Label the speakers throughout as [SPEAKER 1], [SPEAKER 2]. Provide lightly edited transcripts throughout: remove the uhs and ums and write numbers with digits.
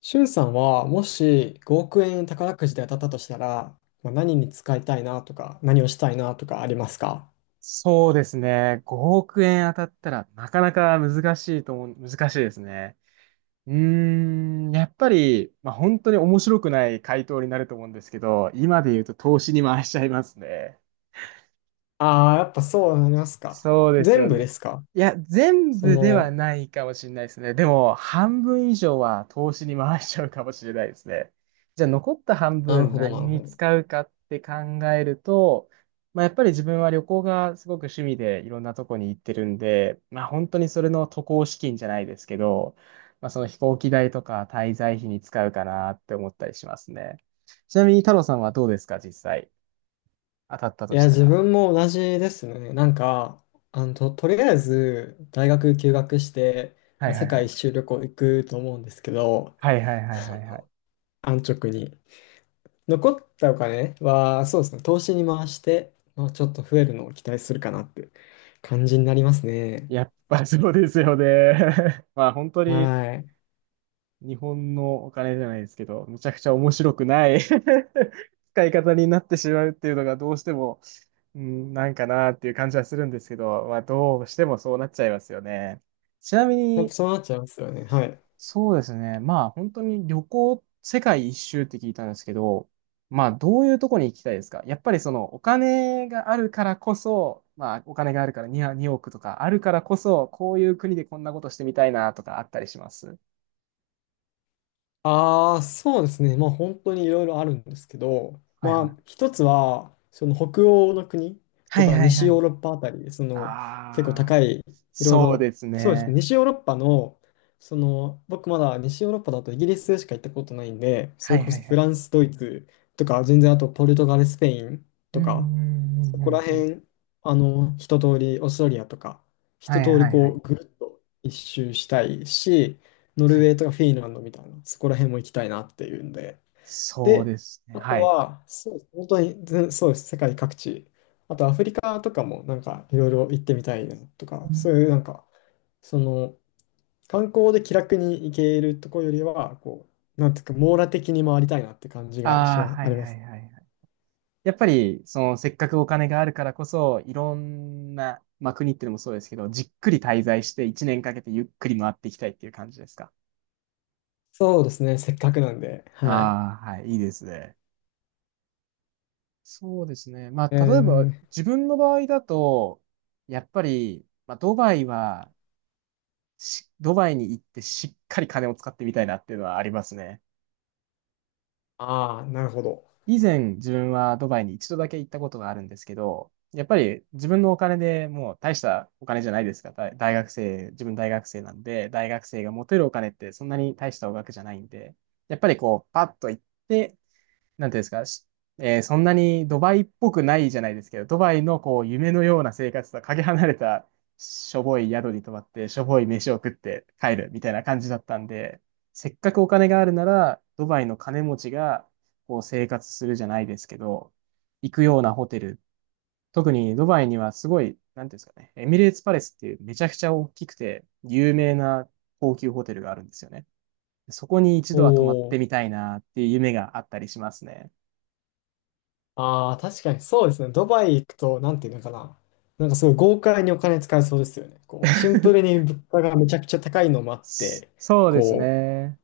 [SPEAKER 1] しゅんさんは、もし5億円宝くじで当たったとしたら、まあ、何に使いたいなとか、何をしたいなとかありますか？
[SPEAKER 2] そうですね。5億円当たったらなかなか難しいですね。うーやっぱり、まあ、本当に面白くない回答になると思うんですけど、今で言うと投資に回しちゃいますね。
[SPEAKER 1] ああー、やっぱそうなりますか。
[SPEAKER 2] そうです
[SPEAKER 1] 全
[SPEAKER 2] よ
[SPEAKER 1] 部で
[SPEAKER 2] ね。
[SPEAKER 1] すか？
[SPEAKER 2] いや、全
[SPEAKER 1] そ
[SPEAKER 2] 部では
[SPEAKER 1] の、
[SPEAKER 2] ないかもしれないですね。でも、半分以上は投資に回しちゃうかもしれないですね。じゃあ、残った半
[SPEAKER 1] なる
[SPEAKER 2] 分
[SPEAKER 1] ほど、な
[SPEAKER 2] 何
[SPEAKER 1] る
[SPEAKER 2] に
[SPEAKER 1] ほど。
[SPEAKER 2] 使うかって考えると、まあ、やっぱり自分は旅行がすごく趣味でいろんなとこに行ってるんで、まあ、本当にそれの渡航資金じゃないですけど、まあ、その飛行機代とか滞在費に使うかなって思ったりしますね。ちなみに太郎さんはどうですか、実際。当たった
[SPEAKER 1] い
[SPEAKER 2] とし
[SPEAKER 1] や、
[SPEAKER 2] た
[SPEAKER 1] 自
[SPEAKER 2] ら。
[SPEAKER 1] 分も同じですね。なんか、とりあえず、大学休学して、
[SPEAKER 2] は
[SPEAKER 1] ま
[SPEAKER 2] い
[SPEAKER 1] あ、
[SPEAKER 2] は
[SPEAKER 1] 世
[SPEAKER 2] いは
[SPEAKER 1] 界
[SPEAKER 2] い。
[SPEAKER 1] 一周旅行行くと思うんですけど、
[SPEAKER 2] はいはいはいはいはい。
[SPEAKER 1] 安直に。残ったお金は、そうですね、投資に回して、まあ、ちょっと増えるのを期待するかなって感じになりますね。
[SPEAKER 2] やっぱそうですよね。まあ本当に
[SPEAKER 1] はい。
[SPEAKER 2] 日本のお金じゃないですけど、むちゃくちゃ面白くない 使い方になってしまうっていうのがどうしても、うん、なんかなっていう感じはするんですけど、まあどうしてもそうなっちゃいますよね。ちなみ
[SPEAKER 1] やっぱ
[SPEAKER 2] に、
[SPEAKER 1] そうなっちゃいますよね。はい。
[SPEAKER 2] そうですね。まあ本当に旅行、世界一周って聞いたんですけど、まあどういうとこに行きたいですか？やっぱりそのお金があるからこそ、まあお金があるから2億とかあるからこそ、こういう国でこんなことしてみたいなとかあったりします？
[SPEAKER 1] ああ、そうですね。まあ本当にいろいろあるんですけど、
[SPEAKER 2] はいは
[SPEAKER 1] ま
[SPEAKER 2] い。
[SPEAKER 1] あ一つは、その北欧の国と
[SPEAKER 2] はい
[SPEAKER 1] か
[SPEAKER 2] はい
[SPEAKER 1] 西
[SPEAKER 2] は
[SPEAKER 1] ヨー
[SPEAKER 2] い。
[SPEAKER 1] ロッパあたり、その結構
[SPEAKER 2] あ
[SPEAKER 1] 高
[SPEAKER 2] あ、
[SPEAKER 1] い、いろい
[SPEAKER 2] そう
[SPEAKER 1] ろ、
[SPEAKER 2] です
[SPEAKER 1] そうですね。
[SPEAKER 2] ね。
[SPEAKER 1] 西ヨーロッパの、その僕まだ西ヨーロッパだとイギリスしか行ったことないんで、そ
[SPEAKER 2] は
[SPEAKER 1] れ
[SPEAKER 2] い
[SPEAKER 1] こ
[SPEAKER 2] は
[SPEAKER 1] そ
[SPEAKER 2] いは
[SPEAKER 1] フ
[SPEAKER 2] い。
[SPEAKER 1] ランス、ドイツとか、全然あとポルトガル、スペイン
[SPEAKER 2] う
[SPEAKER 1] と
[SPEAKER 2] んう
[SPEAKER 1] か、そ
[SPEAKER 2] んう
[SPEAKER 1] こら
[SPEAKER 2] んうんうん。
[SPEAKER 1] 辺、一通り、オーストラリアとか、一
[SPEAKER 2] はい
[SPEAKER 1] 通り
[SPEAKER 2] はいは
[SPEAKER 1] こ
[SPEAKER 2] い。
[SPEAKER 1] う、ぐるっと一周したいし、ノル
[SPEAKER 2] は
[SPEAKER 1] ウ
[SPEAKER 2] い。
[SPEAKER 1] ェーとかフィンランドみたいな、そこら辺も行きたいなっていうんで。
[SPEAKER 2] そう
[SPEAKER 1] で、
[SPEAKER 2] ですね。
[SPEAKER 1] あと
[SPEAKER 2] はい。
[SPEAKER 1] は、そう、本当に、全そうです、世界各地。あとアフリカとかもなんかいろいろ行ってみたいなとか、そういうなんか、その、観光で気楽に行けるとこよりは、こう、なんていうか、網羅的に回りたいなって感じがし
[SPEAKER 2] ああ
[SPEAKER 1] ま、
[SPEAKER 2] ー、は
[SPEAKER 1] あ
[SPEAKER 2] いは
[SPEAKER 1] りま
[SPEAKER 2] い
[SPEAKER 1] す。
[SPEAKER 2] はい。やっぱり、その、せっかくお金があるからこそ、いろんな、まあ、国っていうのもそうですけど、じっくり滞在して1年かけてゆっくり回っていきたいっていう感じですか。
[SPEAKER 1] そうですね、せっかくなんで、はい。
[SPEAKER 2] ああ、はい、いいですね。そうですね。ま
[SPEAKER 1] え
[SPEAKER 2] あ、例えば、
[SPEAKER 1] ー、
[SPEAKER 2] 自分の場合だと、やっぱり、まあ、ドバイに行ってしっかり金を使ってみたいなっていうのはありますね。
[SPEAKER 1] ああ、なるほど。
[SPEAKER 2] 以前自分はドバイに一度だけ行ったことがあるんですけど、やっぱり自分のお金でもう大したお金じゃないですか。大学生、自分大学生なんで、大学生が持てるお金ってそんなに大したお額じゃないんで、やっぱりこう、パッと行って、なんていうんですか、しえーそんなにドバイっぽくないじゃないですけど、ドバイのこう夢のような生活とはかけ離れたしょぼい宿に泊まって、しょぼい飯を食って帰るみたいな感じだったんで、せっかくお金があるなら、ドバイの金持ちがこう生活するじゃないですけど、行くようなホテル、特にドバイにはすごい、なんていうんですかね、エミレーツパレスっていうめちゃくちゃ大きくて有名な高級ホテルがあるんですよね。そこに一度は泊まって
[SPEAKER 1] お
[SPEAKER 2] みたいなっていう夢があったりしますね。
[SPEAKER 1] ああ、確かにそうですね。ドバイ行くと、なんていうのかな。なんかすごい豪快にお金使えそうですよね。こう、シンプルに物価がめちゃくちゃ高いのもあって、
[SPEAKER 2] そうです
[SPEAKER 1] こ
[SPEAKER 2] ね。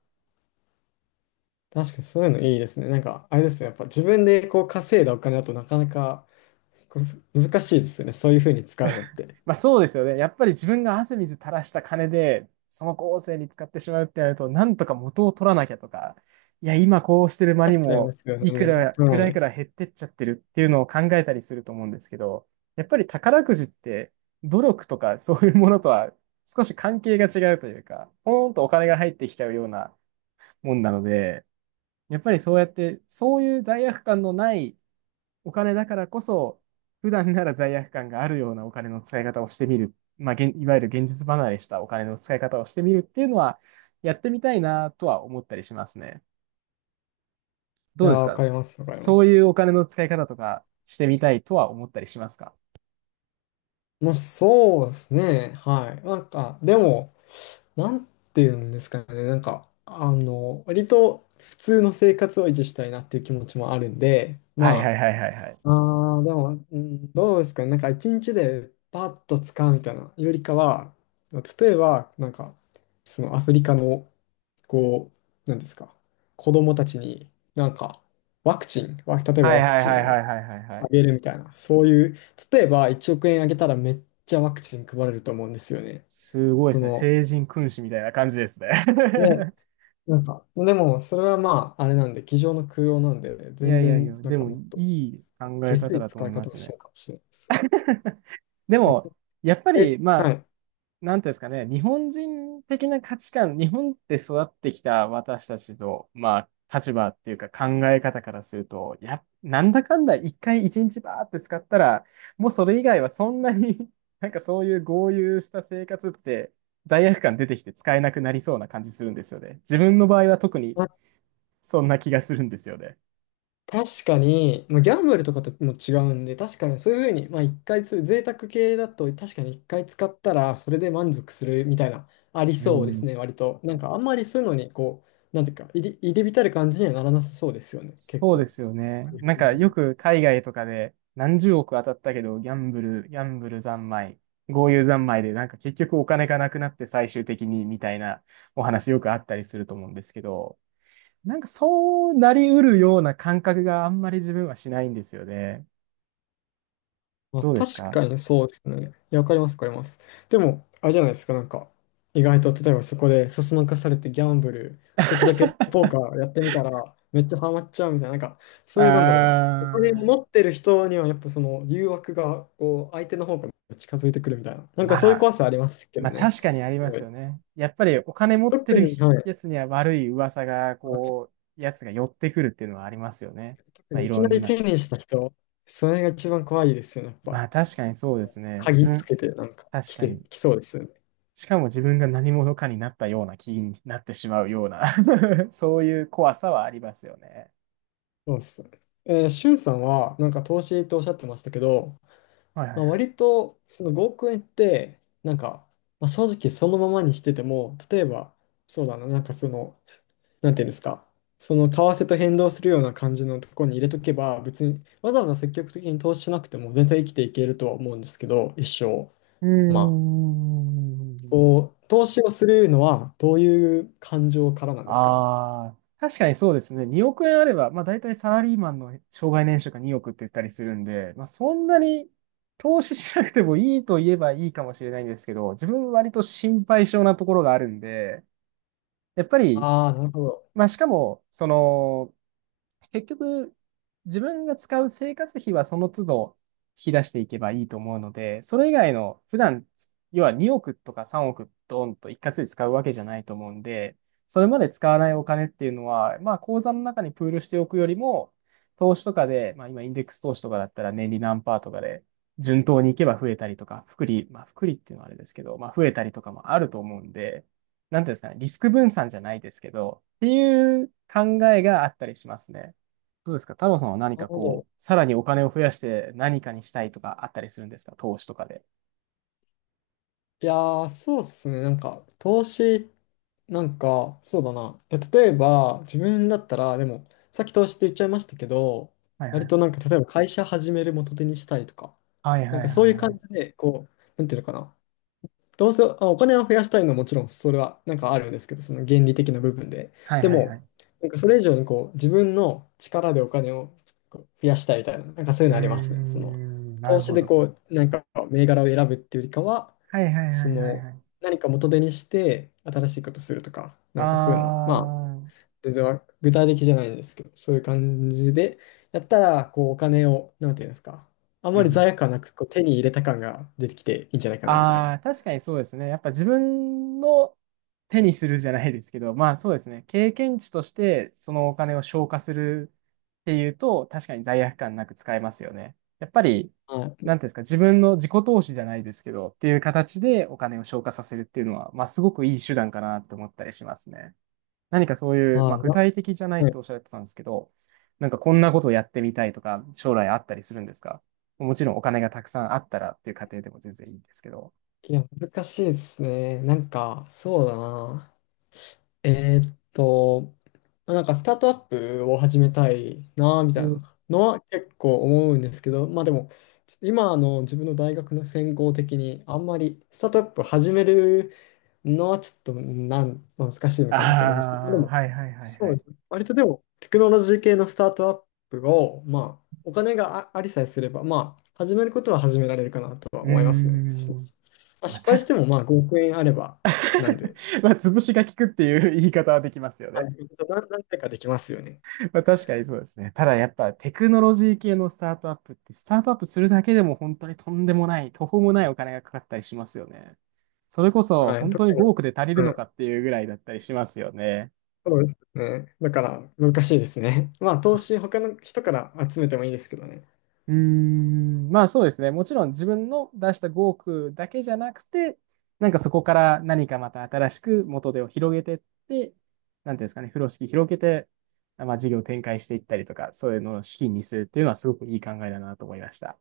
[SPEAKER 1] う、確かにそういうのいいですね。なんか、あれですね。やっぱ自分でこう稼いだお金だとなかなかこう難しいですよね。そういうふうに使うのっ て。な
[SPEAKER 2] まあそうですよね。やっぱり自分が汗水垂らした金で、その後世に使ってしまうってなると、なんとか元を取らなきゃとか、いや、今こうしてる間
[SPEAKER 1] っ
[SPEAKER 2] に
[SPEAKER 1] ちゃいま
[SPEAKER 2] も、
[SPEAKER 1] すよね。は
[SPEAKER 2] いく
[SPEAKER 1] い。
[SPEAKER 2] ら減ってっちゃってるっていうのを考えたりすると思うんですけど、やっぱり宝くじって、努力とかそういうものとは少し関係が違うというか、ポーンとお金が入ってきちゃうようなもんなので、やっぱりそうやって、そういう罪悪感のないお金だからこそ、普段なら罪悪感があるようなお金の使い方をしてみる。まあ、いわゆる現実離れしたお金の使い方をしてみるっていうのは、やってみたいなとは思ったりしますね。
[SPEAKER 1] い
[SPEAKER 2] どう
[SPEAKER 1] やー、
[SPEAKER 2] です
[SPEAKER 1] わ
[SPEAKER 2] か？
[SPEAKER 1] かります、わかりま
[SPEAKER 2] そ
[SPEAKER 1] す。
[SPEAKER 2] ういうお金の使い方とかしてみたいとは思ったりしますか？
[SPEAKER 1] もうそうですね。はい。なんか、でも、なんていうんですかね、なんか、割と普通の生活を維持したいなっていう気持ちもあるんで、
[SPEAKER 2] はいはい
[SPEAKER 1] ま
[SPEAKER 2] はいはいはい。
[SPEAKER 1] あ、あーでも、うん、どうですかね、なんか一日でパッと使うみたいなよりかは、例えば、なんか、そのアフリカの、こう、なんですか、子供たちに、なんか、ワクチン、わ例えば
[SPEAKER 2] はい
[SPEAKER 1] ワク
[SPEAKER 2] はい
[SPEAKER 1] チ
[SPEAKER 2] は
[SPEAKER 1] ン
[SPEAKER 2] いはい
[SPEAKER 1] を
[SPEAKER 2] はいはいは
[SPEAKER 1] あ
[SPEAKER 2] い。
[SPEAKER 1] げるみたいな、そういう、例えば1億円あげたらめっちゃワクチン配れると思うんですよね。
[SPEAKER 2] すごいで
[SPEAKER 1] そ
[SPEAKER 2] すね。
[SPEAKER 1] の、
[SPEAKER 2] 聖人君子みたいな感じですね。
[SPEAKER 1] で なんか、でも、それはまあ、あれなんで、机上の空用なんでね、
[SPEAKER 2] い
[SPEAKER 1] 全
[SPEAKER 2] やいやいや、
[SPEAKER 1] 然、な
[SPEAKER 2] で
[SPEAKER 1] んか
[SPEAKER 2] もい
[SPEAKER 1] もっと
[SPEAKER 2] い考え
[SPEAKER 1] 下
[SPEAKER 2] 方
[SPEAKER 1] 水
[SPEAKER 2] だと
[SPEAKER 1] 使
[SPEAKER 2] 思い
[SPEAKER 1] い
[SPEAKER 2] ま
[SPEAKER 1] 方を
[SPEAKER 2] す
[SPEAKER 1] しち
[SPEAKER 2] ね。
[SPEAKER 1] ゃうかもしれないです。
[SPEAKER 2] でも、やっぱ
[SPEAKER 1] え、
[SPEAKER 2] り、ま
[SPEAKER 1] は
[SPEAKER 2] あ、
[SPEAKER 1] い。
[SPEAKER 2] なんていうんですかね、日本人的な価値観、日本で育ってきた私たちの、まあ、立場っていうか考え方からすると、や、なんだかんだ一回一日バーって使ったら、もうそれ以外はそんなに なんかそういう豪遊した生活って罪悪感出てきて使えなくなりそうな感じするんですよね。自分の場合は特に
[SPEAKER 1] まあ、
[SPEAKER 2] そんな気がするんですよね。
[SPEAKER 1] 確かに、まあ、ギャンブルとかとも違うんで、確かにそういうふうに、まあ、一回そういう贅沢系だと、確かに一回使ったら、それで満足するみたいな、あり
[SPEAKER 2] う
[SPEAKER 1] そうです
[SPEAKER 2] ん。
[SPEAKER 1] ね、割と。なんか、あんまりそういうのに、こう、なんていうか、入り浸る感じにはならなさそうですよね、結
[SPEAKER 2] そうで
[SPEAKER 1] 構。
[SPEAKER 2] すよね。
[SPEAKER 1] 日本
[SPEAKER 2] なんかよ
[SPEAKER 1] 人。
[SPEAKER 2] く海外とかで何十億当たったけど、ギャンブル三昧、豪遊三昧でなんか結局お金がなくなって最終的にみたいなお話よくあったりすると思うんですけど、なんかそうなりうるような感覚があんまり自分はしないんですよね。
[SPEAKER 1] まあ、
[SPEAKER 2] どうです
[SPEAKER 1] 確
[SPEAKER 2] か？
[SPEAKER 1] かにそうですね。いや、わかります、わかります。でも、あれじゃないですか、なんか、意外と、例えばそこで、そそのかされてギャンブル、ちょっとだけポーカーやってみたら、めっちゃハマっちゃうみたいな、なんか、
[SPEAKER 2] あ
[SPEAKER 1] そういう、なんだろうな、お金を
[SPEAKER 2] ー、
[SPEAKER 1] 持ってる人には、やっぱその誘惑が、こう、相手の方から近づいてくるみたいな、なんかそういう
[SPEAKER 2] ま
[SPEAKER 1] 怖
[SPEAKER 2] あ、
[SPEAKER 1] さありますけ
[SPEAKER 2] ま
[SPEAKER 1] ど
[SPEAKER 2] あ
[SPEAKER 1] ね。
[SPEAKER 2] 確かにあり
[SPEAKER 1] す
[SPEAKER 2] ま
[SPEAKER 1] ご
[SPEAKER 2] す
[SPEAKER 1] い。
[SPEAKER 2] よね。やっぱりお金持って
[SPEAKER 1] 特
[SPEAKER 2] る
[SPEAKER 1] に、はい。
[SPEAKER 2] やつには悪い噂が、
[SPEAKER 1] はい、
[SPEAKER 2] やつが寄ってくるっていうのはありますよね。
[SPEAKER 1] 特
[SPEAKER 2] まあ、
[SPEAKER 1] に
[SPEAKER 2] い
[SPEAKER 1] いき
[SPEAKER 2] ろ
[SPEAKER 1] な
[SPEAKER 2] ん
[SPEAKER 1] り
[SPEAKER 2] な
[SPEAKER 1] 手にした人、それが一番怖いですよね、やっ
[SPEAKER 2] ま
[SPEAKER 1] ぱ。
[SPEAKER 2] あ確かにそうですね。自
[SPEAKER 1] 鍵つ
[SPEAKER 2] 分、
[SPEAKER 1] けて、なんか、
[SPEAKER 2] 確かに。
[SPEAKER 1] 来そうですよね。
[SPEAKER 2] しかも自分が何者かになったような気になってしまうような そういう怖さはありますよね。
[SPEAKER 1] そうっすね。シュンさんは、なんか投資っておっしゃってましたけど、
[SPEAKER 2] はいは
[SPEAKER 1] ま
[SPEAKER 2] い
[SPEAKER 1] あ、
[SPEAKER 2] はい。
[SPEAKER 1] 割と、その5億円って、なんか、まあ、正直そのままにしてても、例えば、そうだな、なんかその、なんていうんですか、その為替と変動するような感じのところに入れとけば、別にわざわざ積極的に投資しなくても全然生きていけるとは思うんですけど、一生。
[SPEAKER 2] うー
[SPEAKER 1] まあ、
[SPEAKER 2] ん。
[SPEAKER 1] こう、投資をするのは、どういう感情からなんですかね？
[SPEAKER 2] ああ、確かにそうですね。2億円あれば、まあ大体サラリーマンの障害年収が2億って言ったりするんで、まあそんなに投資しなくてもいいと言えばいいかもしれないんですけど、自分割と心配性なところがあるんで、やっぱり
[SPEAKER 1] ああ、なるほど。
[SPEAKER 2] まあ、しかも、その、結局、自分が使う生活費はその都度引き出していけばいいと思うので、それ以外の普段、要は2億とか3億ドンと一括で使うわけじゃないと思うんで、それまで使わないお金っていうのは、まあ口座の中にプールしておくよりも、投資とかで、まあ今インデックス投資とかだったら年利何パーとかで順当にいけば増えたりとか、まあ複利っていうのはあれですけど、まあ増えたりとかもあると思うんで、なんていうんですかね、リスク分散じゃないですけど、っていう考えがあったりしますね。どうですか？太郎さんは何
[SPEAKER 1] なる
[SPEAKER 2] か
[SPEAKER 1] ほ
[SPEAKER 2] こ
[SPEAKER 1] ど。
[SPEAKER 2] う、さらにお金を増やして何かにしたいとかあったりするんですか？投資とかで。
[SPEAKER 1] いやー、そうっすね。なんか、投資、なんか、そうだな。例えば、自分だったら、でも、さっき投資って言っちゃいましたけど、
[SPEAKER 2] はいはいは
[SPEAKER 1] 割となん
[SPEAKER 2] い。
[SPEAKER 1] か、例えば会社始める元手にしたりとか、
[SPEAKER 2] はい
[SPEAKER 1] な
[SPEAKER 2] は
[SPEAKER 1] ん
[SPEAKER 2] い
[SPEAKER 1] かそ
[SPEAKER 2] は
[SPEAKER 1] う
[SPEAKER 2] い
[SPEAKER 1] いう
[SPEAKER 2] は
[SPEAKER 1] 感じ
[SPEAKER 2] い。
[SPEAKER 1] で、こう、なんていうのかな。どうせ、お金は増やしたいのはもちろんそれはなんかあるんですけど、その原理的な部分で。
[SPEAKER 2] はい
[SPEAKER 1] で
[SPEAKER 2] はいは
[SPEAKER 1] も、
[SPEAKER 2] い。
[SPEAKER 1] なんかそれ以上にこう自分の力でお金をこう増やしたいみたいな、なんかそう
[SPEAKER 2] う
[SPEAKER 1] いう
[SPEAKER 2] ー
[SPEAKER 1] のありますね。その
[SPEAKER 2] ん、な
[SPEAKER 1] 投
[SPEAKER 2] る
[SPEAKER 1] 資
[SPEAKER 2] ほ
[SPEAKER 1] で
[SPEAKER 2] ど。
[SPEAKER 1] こう、なんか銘柄を選ぶっていうよりかは、
[SPEAKER 2] はいはいは
[SPEAKER 1] そ
[SPEAKER 2] いはい
[SPEAKER 1] の
[SPEAKER 2] はい。
[SPEAKER 1] 何か元手にして新しいことするとか、な
[SPEAKER 2] あ
[SPEAKER 1] んかそういうの、まあ、
[SPEAKER 2] ー、
[SPEAKER 1] 全然具体的じゃないんですけど、そういう感じでやったら、こうお金を、なんていうんですか、あん
[SPEAKER 2] う
[SPEAKER 1] まり
[SPEAKER 2] ん。
[SPEAKER 1] 罪悪感なくこう手に入れた感が出てきていいんじゃないかなみたい
[SPEAKER 2] あ
[SPEAKER 1] な。
[SPEAKER 2] あ、確かにそうですね。やっぱ自分の手にするじゃないですけど、まあそうですね。経験値としてそのお金を消化するっていうと、確かに罪悪感なく使えますよね。やっぱり、
[SPEAKER 1] はい。
[SPEAKER 2] なんていうんですか、自分の自己投資じゃないですけど、っていう形でお金を消化させるっていうのは、まあすごくいい手段かなと思ったりしますね。何かそういう、
[SPEAKER 1] あ
[SPEAKER 2] まあ
[SPEAKER 1] あ、
[SPEAKER 2] 具体的じゃない
[SPEAKER 1] はい。
[SPEAKER 2] とおっしゃってたんですけど、なんかこんなことをやってみたいとか、将来あったりするんですか？もちろんお金がたくさんあったらっていう過程でも全然いいんですけど。
[SPEAKER 1] いや、難しいですね。なんか、そうだな。えーっと、まあなんかスタートアップを始めたいな、み
[SPEAKER 2] う
[SPEAKER 1] たい
[SPEAKER 2] ん
[SPEAKER 1] なのは結構思うんですけど、まあでも、ちょっと今の自分の大学の専攻的に、あんまりスタートアップ始めるのはちょっとまあ難しいの
[SPEAKER 2] あ
[SPEAKER 1] かなと思いますけど、まあで
[SPEAKER 2] あー、
[SPEAKER 1] も、
[SPEAKER 2] はいはいはい
[SPEAKER 1] そ
[SPEAKER 2] は
[SPEAKER 1] う
[SPEAKER 2] い。
[SPEAKER 1] ですね。割とでも、テクノロジー系のスタートアップを、まあ、お金がありさえすれば、まあ、始めることは始められるかなとは
[SPEAKER 2] うー
[SPEAKER 1] 思いますね。
[SPEAKER 2] ん。
[SPEAKER 1] まあ、
[SPEAKER 2] まあ、
[SPEAKER 1] 失敗
[SPEAKER 2] 確
[SPEAKER 1] し
[SPEAKER 2] か
[SPEAKER 1] ても、まあ、5億円あれば、なんで、
[SPEAKER 2] まあ、潰しが効くっていう言い方はできますよ
[SPEAKER 1] は
[SPEAKER 2] ね。
[SPEAKER 1] い、何回かできますよね。
[SPEAKER 2] まあ、確かにそうですね。ただやっぱテクノロジー系のスタートアップって、スタートアップするだけでも本当にとんでもない、途方もないお金がかかったりしますよね。それこそ
[SPEAKER 1] はい、
[SPEAKER 2] 本
[SPEAKER 1] 特
[SPEAKER 2] 当に
[SPEAKER 1] に、
[SPEAKER 2] 5億で足りる
[SPEAKER 1] は
[SPEAKER 2] の
[SPEAKER 1] い、
[SPEAKER 2] かっていうぐらいだったりしますよね。
[SPEAKER 1] そうですね。だから、難しいですね。まあ、投資、他の人から集めてもいいですけどね。
[SPEAKER 2] うーん、まあそうですね。もちろん自分の出した5億だけじゃなくて、なんかそこから何かまた新しく元手を広げてって、なんていうんですかね、風呂敷広げて、まあ事業展開していったりとか、そういうのを資金にするっていうのはすごくいい考えだなと思いました。